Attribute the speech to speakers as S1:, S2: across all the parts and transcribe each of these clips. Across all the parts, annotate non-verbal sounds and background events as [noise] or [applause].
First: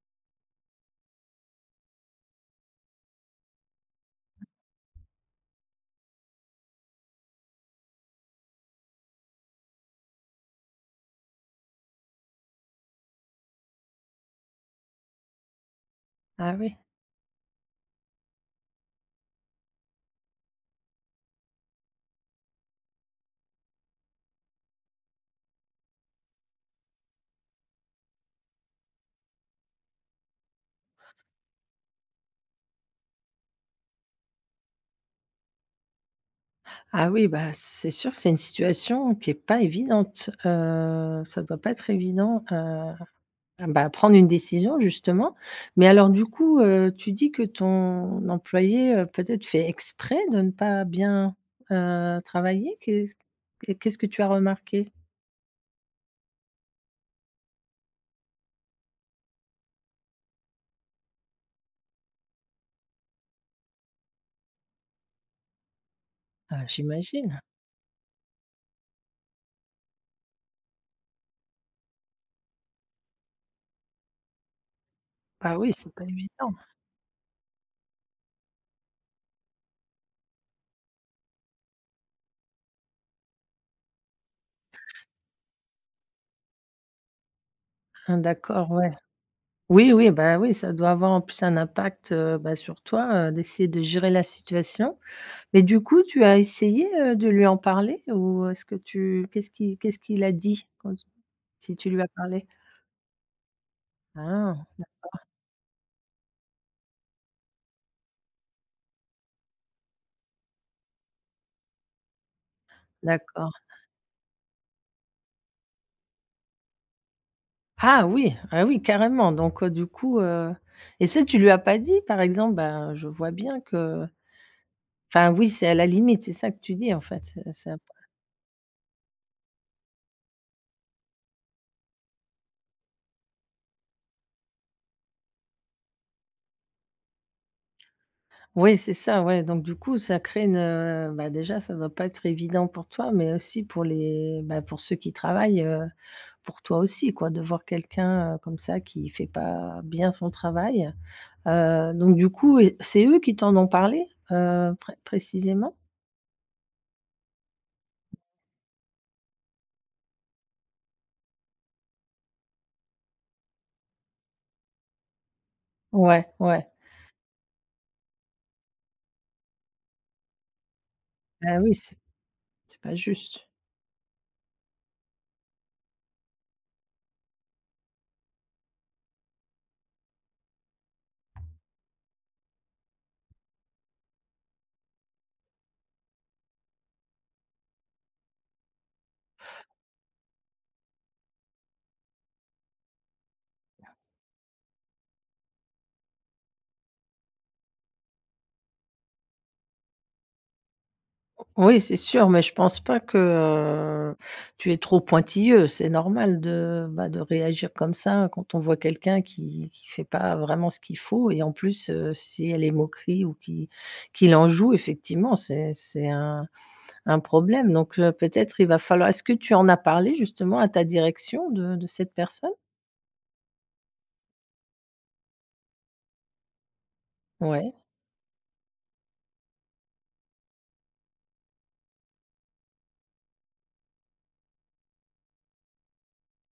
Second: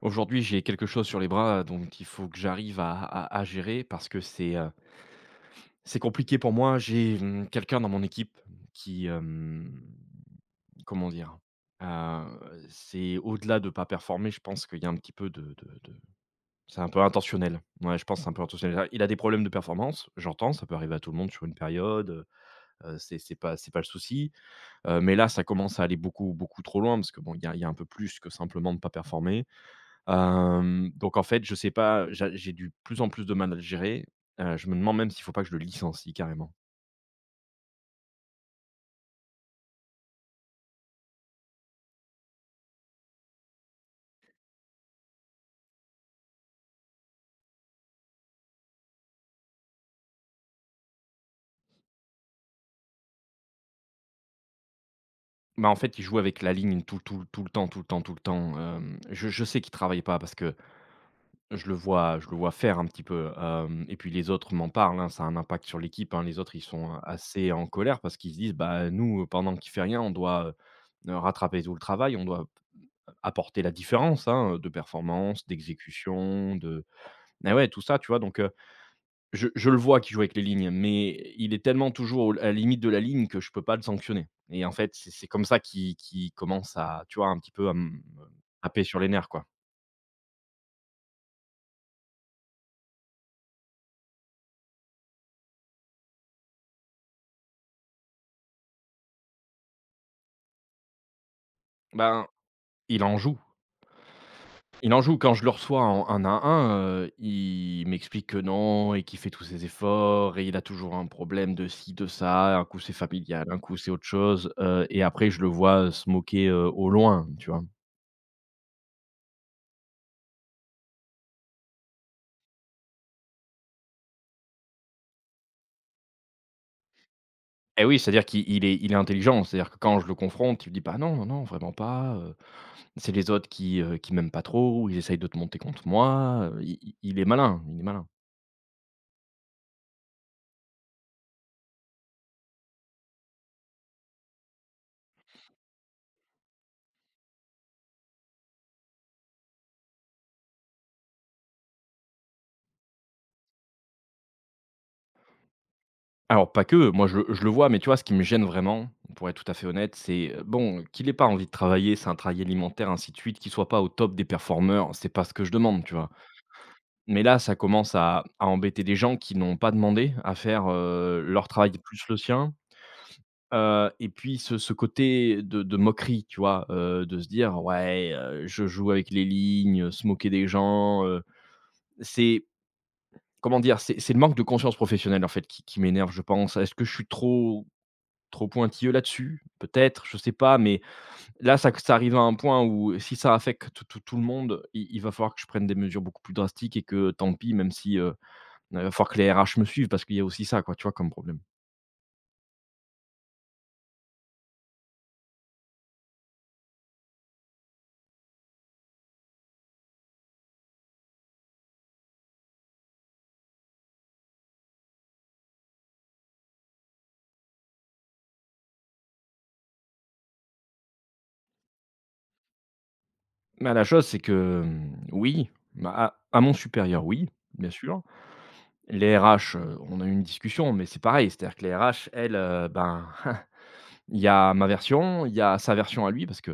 S1: Aujourd'hui, j'ai quelque chose sur les bras, donc il faut que j'arrive à gérer parce que c'est compliqué pour moi. J'ai, quelqu'un dans mon équipe qui, comment dire? C'est au-delà de pas performer, je pense qu'il y a un petit peu de
S2: Ah oui.
S1: c'est un peu intentionnel. Ouais, je pense que c'est un peu intentionnel. Il a des problèmes de performance, j'entends, ça peut arriver à tout le monde sur une période. C'est pas le souci. Mais là, ça commence à aller beaucoup, beaucoup trop loin parce que bon, il y a un peu plus que simplement ne pas performer. Donc en fait, je sais pas, j'ai du plus en plus de mal à le gérer. Je me demande même s'il faut pas que je le licencie carrément.
S2: Ah oui, bah, c'est sûr que c'est une situation qui est pas évidente. Ça doit pas être évident, ah bah, prendre une décision justement. Mais alors du coup, tu dis que ton employé, peut-être fait exprès de ne pas bien, travailler? Qu'est-ce qu'est ce quest ce que tu as remarqué?
S1: Bah, en fait, il joue avec la ligne tout le temps tout le temps tout le temps. Hem, je sais qu'il travaille pas parce que je le vois faire un petit peu. Hem et puis les autres m'en parlent, hein, ça a un impact sur l'équipe, hein. Les autres, ils
S2: Ah,
S1: sont
S2: j'imagine.
S1: assez en colère parce qu'ils se disent: «Bah, nous, pendant qu'il fait rien, on doit, rattraper tout le travail, on doit apporter la différence, hein, de performance,
S2: Ah oui, c'est pas évident.
S1: d'exécution, de». Et ouais, tout ça, tu vois? Donc je le vois qu'il joue avec les lignes, mais il est tellement toujours au à la limite de la ligne que je peux pas le sanctionner et en fait, c'est comme ça qu'il commence à, tu vois, un petit peu à me
S2: Ah d'accord,
S1: taper
S2: ouais.
S1: sur les nerfs, quoi.
S2: Oui, oui, bah, oui, ça doit avoir en plus un impact, bah, sur toi, d'essayer de gérer la situation. Mais du coup, tu as essayé, de lui en parler ou est-ce que tu qu'est-ce qu'il a dit si tu lui as
S1: Ben,
S2: parlé?
S1: il en joue.
S2: Ah,
S1: Il en joue. Quand je le reçois en 1 à un, il m'explique que non et qu'il fait tous ses efforts et il a toujours un problème de ci, de ça, un coup c'est familial,
S2: d'accord.
S1: un coup c'est autre chose. Et après je le vois se moquer, au loin, tu vois?
S2: Ah oui, ah oui carrément donc du coup, et ça tu lui as pas dit par exemple? Ben, je vois bien que, oui, c'est à la limite, c'est ça que tu dis en fait? C'est ça
S1: Et oui, c'est-à-dire qu'il il est intelligent, c'est-à-dire que quand je le confronte, il me dit: «Bah non, non, non, vraiment pas, c'est les autres qui m'aiment pas trop ou ils essayent de te monter contre moi». Heu, i il est malin, il est malin.
S2: oui, c'est ça, ouais donc du coup ça crée une, bah, déjà ça doit pas être évident pour toi, mais aussi pour les, bah, pour ceux qui travaillent, pour toi aussi quoi, de voir quelqu'un, comme ça qui fait pas bien son travail. Donc du coup et c'est eux qui t'en ont parlé, pré précisément?
S1: Alors pas que, moi je le vois, mais tu vois, ce qui me gêne vraiment, pour être tout à fait honnête, c'est, bon, qu'il ait pas envie de travailler, c'est un travail alimentaire, ainsi de suite, qu'il soit pas au top des performeurs, c'est pas ce que je demande, tu vois?
S2: Ouais, ouais.
S1: Mais là, ça commence à embêter des gens qui n'ont pas demandé à faire, leur
S2: Ah
S1: travail
S2: oui, c'est
S1: plus le sien.
S2: c'est pas juste.
S1: Et puis ce côté de moquerie, tu vois? De se dire: «Ouais, je joue avec les lignes», se moquer des gens. Heu, c'est Comment dire? C'est le manque de conscience professionnelle, en fait, qui m'énerve, je pense. Est-ce que je suis trop trop pointilleux là-dessus? Peut-être, je sais pas, mais là, ça arrive à un point où si ça affecte tout le monde, il va falloir que je prenne des mesures beaucoup plus drastiques et que tant pis, même si, il va falloir que les RH me suivent parce qu'il y a aussi ça, quoi, tu vois, comme problème.
S2: Oui, c'est sûr, mais je pense pas que, tu es trop pointilleux. C'est normal de, bah, de réagir comme ça quand on voit quelqu'un qui fait pas vraiment ce qu'il faut et en plus, si elle est moquerie ou qui l'en joue effectivement, c'est un problème, donc peut-être il va falloir est-ce que tu en as parlé justement à ta direction de cette personne?
S1: Bah, la chose, c'est que, oui, bah, à mon supérieur, oui, bien
S2: Ouais,
S1: sûr. Les RH, on a eu une discussion, mais c'est pareil, c'est-à-dire que les RH, elles, [laughs] il y a ma version, il y a sa version à lui. Parce que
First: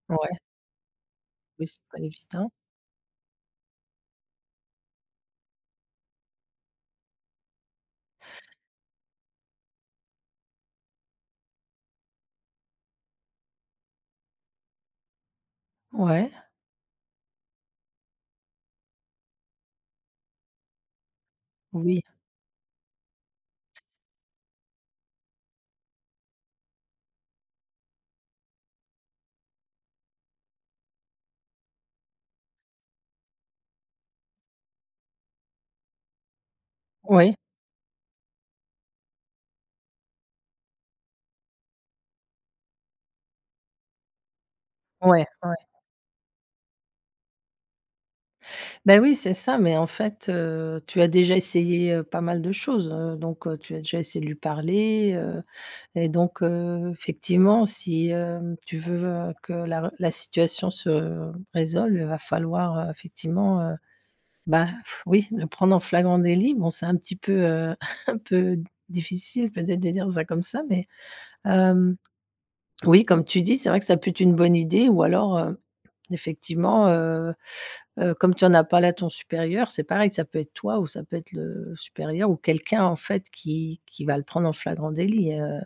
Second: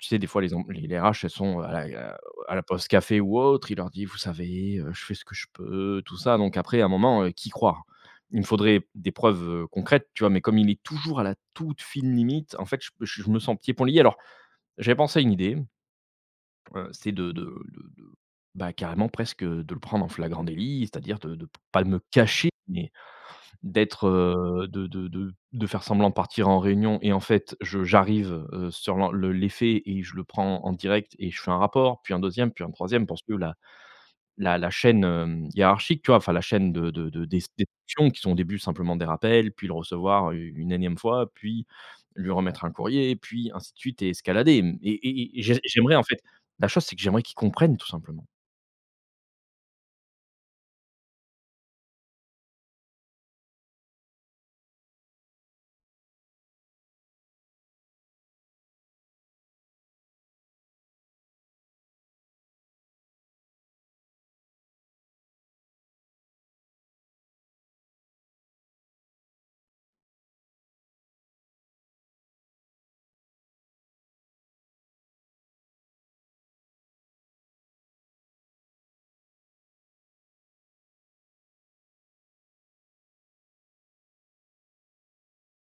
S1: tu sais, des
S2: ouais,
S1: fois, les em les RH, elles sont
S2: oui,
S1: à
S2: c'est pas
S1: la
S2: évident.
S1: à la pause café ou autre. Il leur dit: «Vous savez, je fais ce que je peux», tout ça. Donc après, à un moment, qui croire? Il me faudrait des preuves, concrètes, tu vois? Mais comme il est toujours à la toute fine limite, en fait, je me sens pieds poings liés. Alors, j'avais pensé à une idée.
S2: Ouais,
S1: Heu, c'est de de de de bah, carrément presque, de le prendre en flagrant délit, c'est-à-dire de pas de me
S2: oui,
S1: cacher. D'être, de faire semblant de partir en réunion et en fait, je j'arrive, sur l'effet et je le prends en direct et je fais un rapport, puis un deuxième puis un troisième parce que la chaîne, hiérarchique, tu vois? Enfin la chaîne de
S2: oui,
S1: des actions qui sont au début simplement des rappels, puis le recevoir u une énième fois, puis lui remettre un courrier, puis ainsi de suite et escalader, mmh et
S2: ouais,
S1: et et
S2: ouais.
S1: j'ai j'aimerais en fait, la chose c'est que j'aimerais qu'ils comprennent tout simplement.
S2: Bah, oui, c'est ça, mais en fait, tu as déjà essayé, pas mal de choses, donc tu as déjà essayé de lui parler, et donc effectivement, si, tu veux, que la situation se résolve, il va falloir, effectivement, bah, pff, oui, le prendre en flagrant délit, bon, c'est un petit peu, [laughs] un peu difficile peut-être de dire ça comme ça, mais hem, oui, comme tu dis, c'est vrai que ça peut être une bonne idée ou alors, effectivement, comme tu en as parlé à ton supérieur, c'est pareil, ça peut être toi ou ça peut être le supérieur ou quelqu'un en fait qui va le prendre en flagrant délit, heu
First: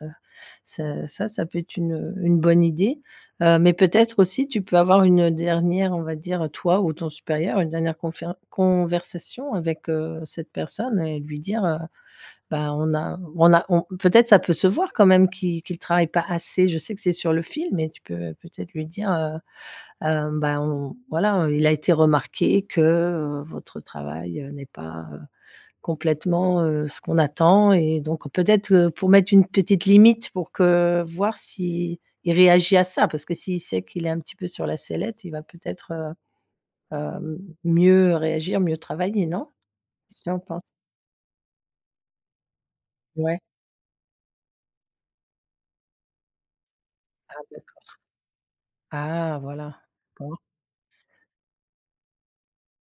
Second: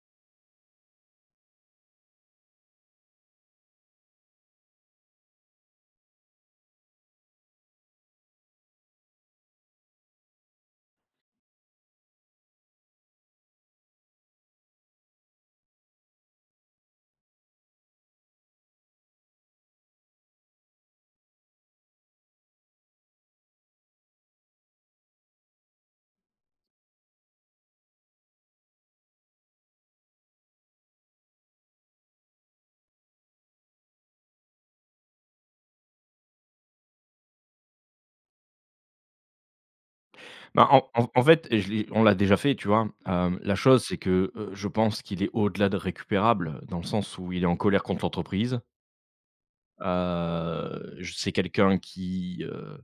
S2: ça ça ça peut être une bonne idée, mais peut-être aussi tu peux avoir une, dernière, on va dire, toi ou ton supérieur, une dernière conféren conversation avec, cette personne et lui dire, «Bah, on» peut-être ça peut se voir quand même qu'il travaille pas assez. Je sais que c'est sur le film, mais tu peux peut-être lui dire, bah, on Voilà, il a été remarqué que, votre travail, n'est pas, complètement, ce qu'on attend et donc peut-être, pour mettre une petite limite pour que voir si il réagit à ça. Parce que s'il sait qu'il est un petit peu sur la sellette, il va peut-être, mieux réagir, mieux travailler, non? Si on pense
S1: Bah, en fait, je l'ai on l'a déjà fait, tu vois?
S2: ouais,
S1: La chose, c'est que, je pense qu'il est au-delà de récupérable, dans le sens où
S2: ah
S1: il est en colère
S2: d'accord.
S1: contre l'entreprise.
S2: Ah voilà. D'accord.
S1: Je, c'est quelqu'un qui, heu,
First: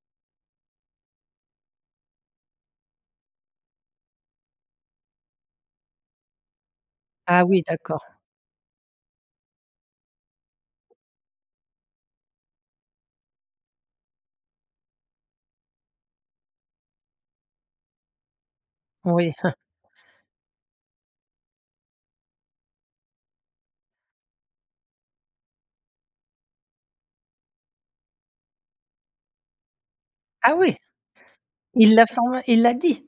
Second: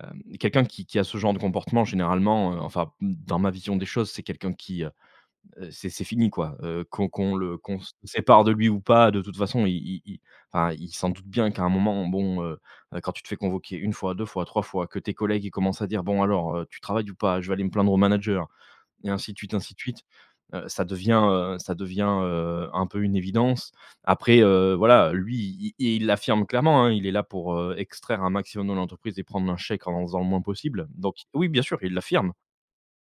S1: hem, quelqu'un qui a ce genre de comportement généralement, enfin, dans ma vision des choses, c'est quelqu'un qui, c'est fini, quoi. Heu, qu'on qu'on
S2: Ah
S1: le
S2: oui,
S1: qu'on se
S2: d'accord.
S1: sépare de lui ou pas, de toute façon, il enfin, il s'en doute bien qu'à un moment, bon, quand tu te fais convoquer une fois, 2 fois, 3 fois, que tes collègues, ils commencent à dire: «Bon alors, tu travailles ou pas? Je vais aller me plaindre au manager» et
S2: Oui.
S1: ainsi de suite, ainsi de suite. Ça devient un peu une évidence. Après, voilà, lui, i i il l'affirme clairement, hein, il est là pour, extraire un maximum de l'entreprise et prendre un chèque en faisant le moins
S2: Ah oui,
S1: possible. Donc oui, bien sûr, il l'affirme.
S2: il l'a dit?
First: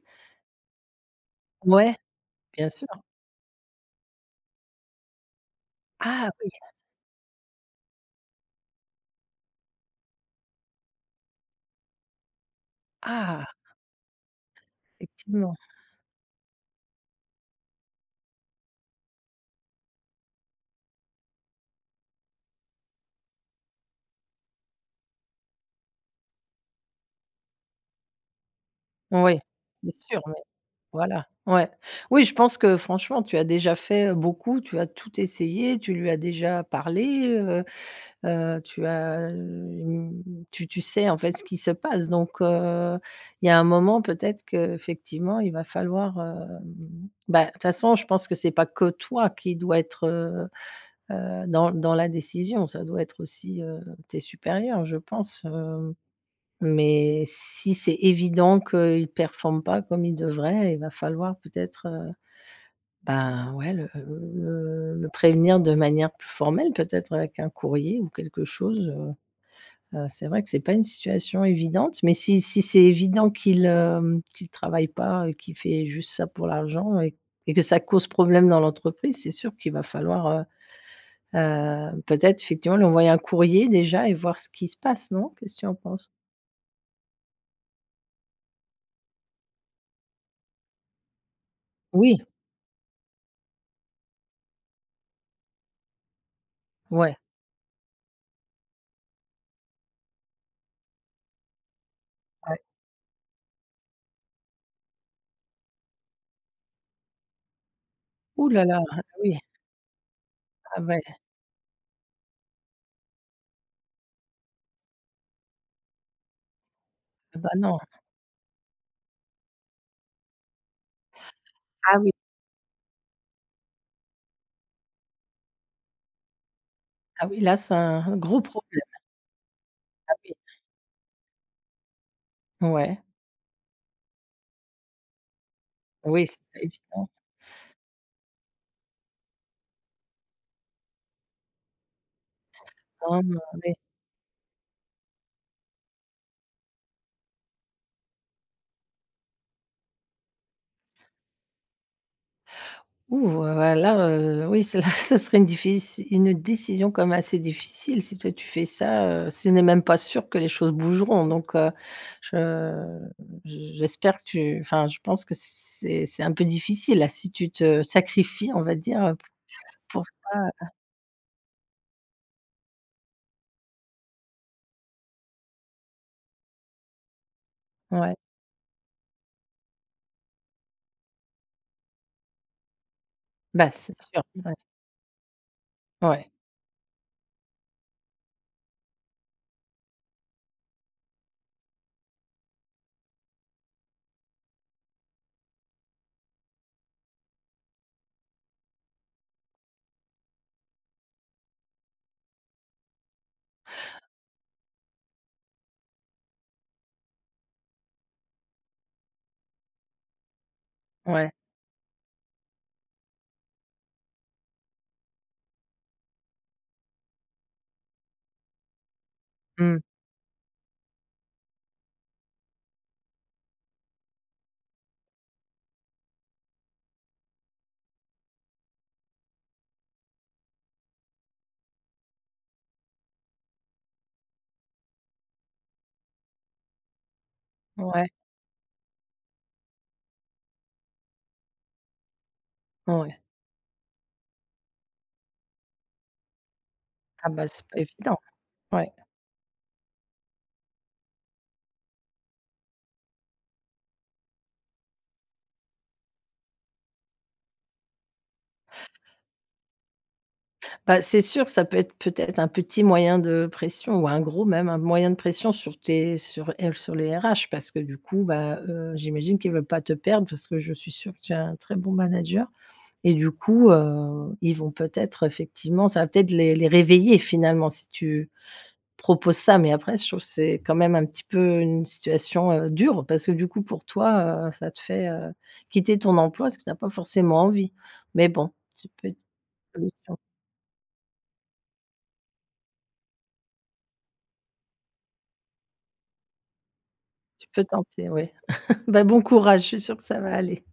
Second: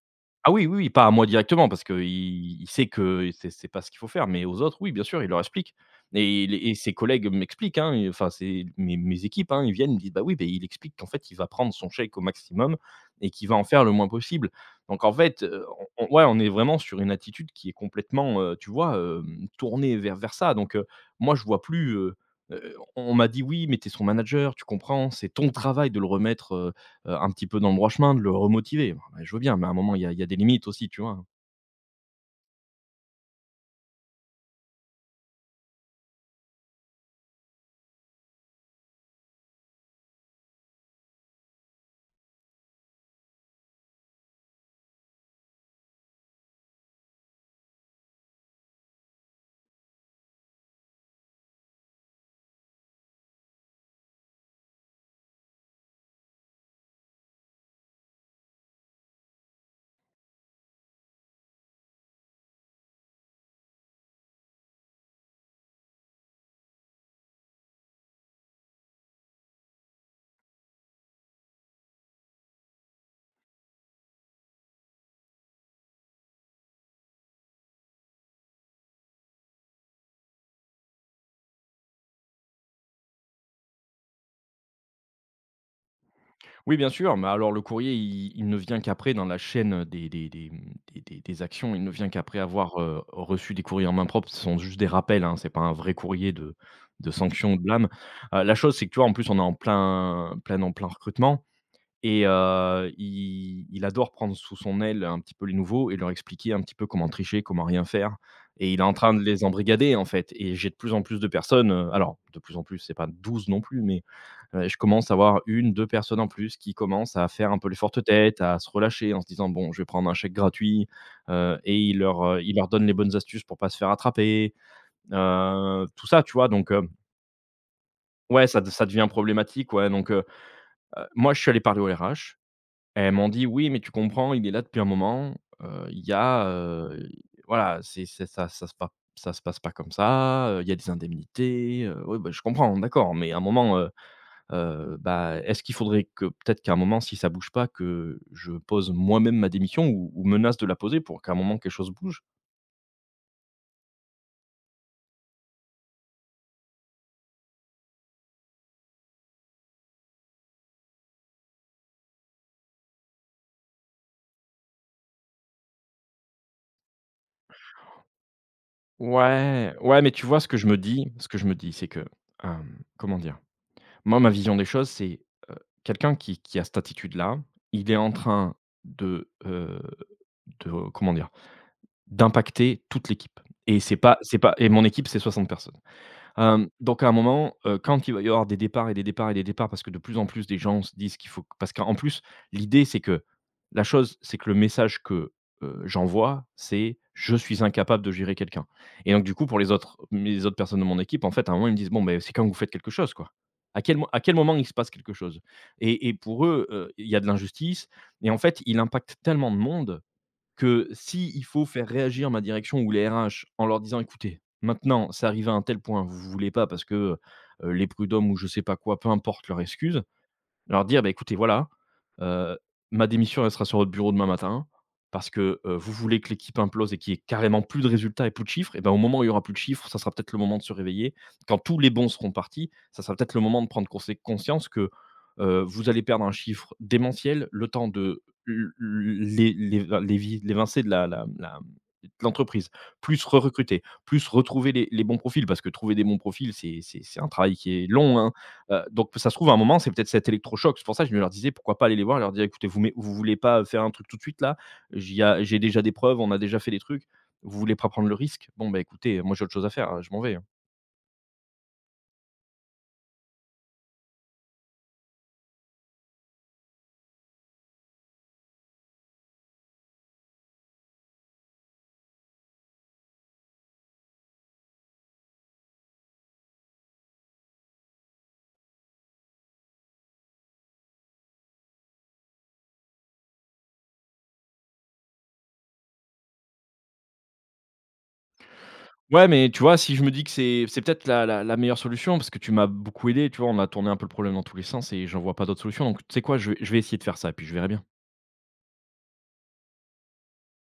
S1: Ah oui, oui, oui, pas à moi directement parce
S2: Ouais,
S1: qu'il il
S2: bien
S1: sait
S2: sûr.
S1: que c'est pas ce qu'il faut faire, mais aux autres, oui, bien sûr, il leur explique.
S2: Ah
S1: Et
S2: oui,
S1: les et ses collègues m'expliquent, hein, et enfin, c'est mes équipes, hein, ils viennent, ils me disent: «Bah oui, beh, il explique qu'en fait, il va prendre son chèque au maximum et
S2: ah
S1: qu'il va en faire le moins possible». Donc en fait,
S2: effectivement.
S1: on ouais, on est vraiment sur une attitude qui est complètement, tu vois, tournée vers ça. Donc moi, je vois plus. On m'a dit: «Oui, mais t'es son manager, tu comprends, c'est ton travail de le remettre, un petit peu dans le droit chemin, de le remotiver». Bah, je veux
S2: Oui,
S1: bien, mais à un
S2: c'est
S1: moment, il y a il
S2: sûr.
S1: y a des limites aussi, tu vois?
S2: Voilà, ouais. Oui, je pense que franchement, tu as déjà fait, beaucoup, tu as tout essayé, tu lui as déjà parlé, tu as, hem, tu tu sais, en fait, ce qui se passe donc il y a un moment peut-être que effectivement, il va falloir, bah, de toute façon, je pense que c'est pas que toi qui dois être, dans la décision, ça doit être aussi, tes supérieurs, je pense, hem mais si c'est évident qu'il ne performe pas comme il devrait, il va falloir peut-être, ben, ouais, le prévenir de manière plus formelle, peut-être avec un courrier ou quelque chose, c'est vrai que c'est pas une situation évidente, mais si c'est évident qu'il, qu'il travaille pas et qu'il fait juste ça pour l'argent et que ça cause problème dans l'entreprise, c'est sûr qu'il va falloir, peut-être effectivement lui envoyer un courrier déjà et voir ce qui se passe, non? Qu'est-ce que tu en penses?
S1: Oui, bien sûr, mais alors le courrier, il ne vient qu'après dans la chaîne, des, mmh, des actions. Il ne vient
S2: Oui,
S1: qu'après avoir, reçu des courriers en main propre. Ce sont juste des rappels, hein, c'est pas un vrai courrier de
S2: ouais,
S1: sanction ou de blâme. La chose, c'est que, tu vois, en plus, on est en plein recrutement. Et
S2: ouais.
S1: il adore prendre sous son aile un petit peu les nouveaux et leur expliquer un petit peu comment tricher, comment rien faire
S2: Ouh là
S1: et
S2: là,
S1: il est en
S2: ah
S1: train de
S2: oui,
S1: les embrigader, en fait. Et j'ai de
S2: ah
S1: plus en
S2: ouais,
S1: plus de personnes, alors de plus en plus, c'est pas 12 non plus, mais je commence à avoir une, deux personnes en plus qui commencent à
S2: ah
S1: faire
S2: bah
S1: un peu les
S2: non.
S1: fortes têtes, à se relâcher en se disant: «Bon, je vais prendre un chèque gratuit», et il
S2: Ah oui,
S1: leur, heu, il leur donne les bonnes astuces pour pas se faire attraper, tout ça, tu vois? Donc,
S2: ah oui, là, c'est un gros
S1: ouais, ça
S2: problème.
S1: ça devient problématique, ouais, donc,
S2: Ah oui.
S1: moi, je suis allé parler au RH.
S2: Ouais,
S1: Elles m'ont dit: «Oui, mais tu comprends, il est là depuis un moment, il y
S2: oui, c'est
S1: a,
S2: pas évident.
S1: voilà, c'est ça ça se pa ça se passe pas comme ça, il y a des indemnités,» Oui, bah, je comprends, d'accord,
S2: Ah
S1: mais à
S2: non,
S1: un
S2: ouais.
S1: moment, bah, est-ce qu'il faudrait que peut-être qu'à un moment, si ça bouge pas, que je pose moi-même ma démission ou menace de la poser pour qu'à un moment quelque chose bouge?
S2: Ouh, là, oui, c'est [laughs] là, ce serait une diffici une décision comme assez difficile si toi tu fais ça, ce n'est même pas sûr que les choses bougeront donc, je j'espère que tu enfin, je pense que c'est un peu difficile là, si tu te sacrifies, on va dire,
S1: Ouais, ouais,
S2: pour
S1: mais tu vois ce que
S2: ça,
S1: je me dis ce que je me dis, c'est que, comment dire? Moi, ma vision des choses, c'est, heu, quelqu'un qui a cette attitude-là, il est en
S2: ouais.
S1: train de, de comment dire? D'impacter toute l'équipe.
S2: Bah,
S1: Et
S2: c'est
S1: c'est pas
S2: sûr,
S1: c'est
S2: ouais,
S1: pas et mon équipe, c'est 60 personnes.
S2: ouais,
S1: Donc à un moment, quand il va y avoir des départs et des départs et des départs parce que de plus en plus des gens se disent qu'il faut parce qu'en plus, l'idée, c'est que la chose, c'est que le message que, j'envoie, c'est: «Je suis incapable de gérer quelqu'un». Et donc du coup, pour les autres mes autres personnes de mon équipe, en fait, à un moment, ils me disent: «Bon, ben c'est quand vous faites quelque chose, quoi? À quel moment il se passe quelque chose?». Et pour eux, il y a de l'injustice et en fait, il impacte tellement de monde que
S2: ouais.
S1: s'il faut faire réagir ma direction ou les RH en leur disant: «Écoutez, maintenant, ça arrive à un tel point, vous voulez pas» parce que, les prud'hommes ou je sais pas quoi, peu importe leur
S2: Mmh,
S1: excuse, leur dire: «Bah, écoutez, voilà, heu, ma démission, elle sera sur votre bureau demain matin parce que, vous voulez que l'équipe implose et qu'il y ait carrément plus de résultats et plus de chiffres. Et ben, au moment où il y aura plus de chiffres, ça sera peut-être le moment de se réveiller. Quand tous les bons seront partis, ça sera peut-être le moment de prendre consé conscience que, vous allez perdre un chiffre démentiel, le temps
S2: ouais,
S1: de l l'é l'é l'évi l'évincer de la la la de l'entreprise,
S2: ouais.
S1: plus recruter, plus retrouver les bons profils». Parce que trouver des bons profils, c'est un
S2: Ah bah,
S1: travail
S2: c'est
S1: qui
S2: pas
S1: est long,
S2: évident,
S1: hein.
S2: ouais.
S1: Donc ça se trouve à un moment, c'est peut-être cet électrochoc. C'est pour ça que je me leur disais: «Pourquoi pas aller les voir?». Leur dire: «Écoutez, vous mais vous voulez pas faire un truc tout de suite là? J'ai déjà des preuves, on a déjà fait des trucs. Vous voulez pas prendre le risque? Bon, bah, écoutez, moi j'ai autre chose à faire, hein, je m'en vais, hein».
S2: Bah, c'est sûr que ça peut être peut-être un petit moyen de pression ou un gros même, un moyen de pression sur tes sur elles, sur les RH parce que du coup, bah, j'imagine qu'ils ne veulent pas te perdre parce que je suis sûre que tu es un très bon manager et du coup, ils vont peut-être effectivement ça va peut-être les réveiller finalement si tu proposes ça mais après je trouve que c'est quand même un petit peu une situation, dure parce que du coup pour toi, ça te fait, quitter ton emploi parce que tu as pas forcément envie mais bon, tu peux
S1: Ouais, mais tu vois, si je me
S2: solution.
S1: dis que c'est peut-être la meilleure solution parce que tu m'as beaucoup aidé, tu vois? On a tourné un peu le problème dans tous les sens et j'en vois pas d'autre solution. Donc tu sais quoi? Je vais essayer de faire ça et puis
S2: Tu
S1: je
S2: peux
S1: verrai bien.
S2: tenter, oui. Bah, bon courage, je suis sûre que ça va aller.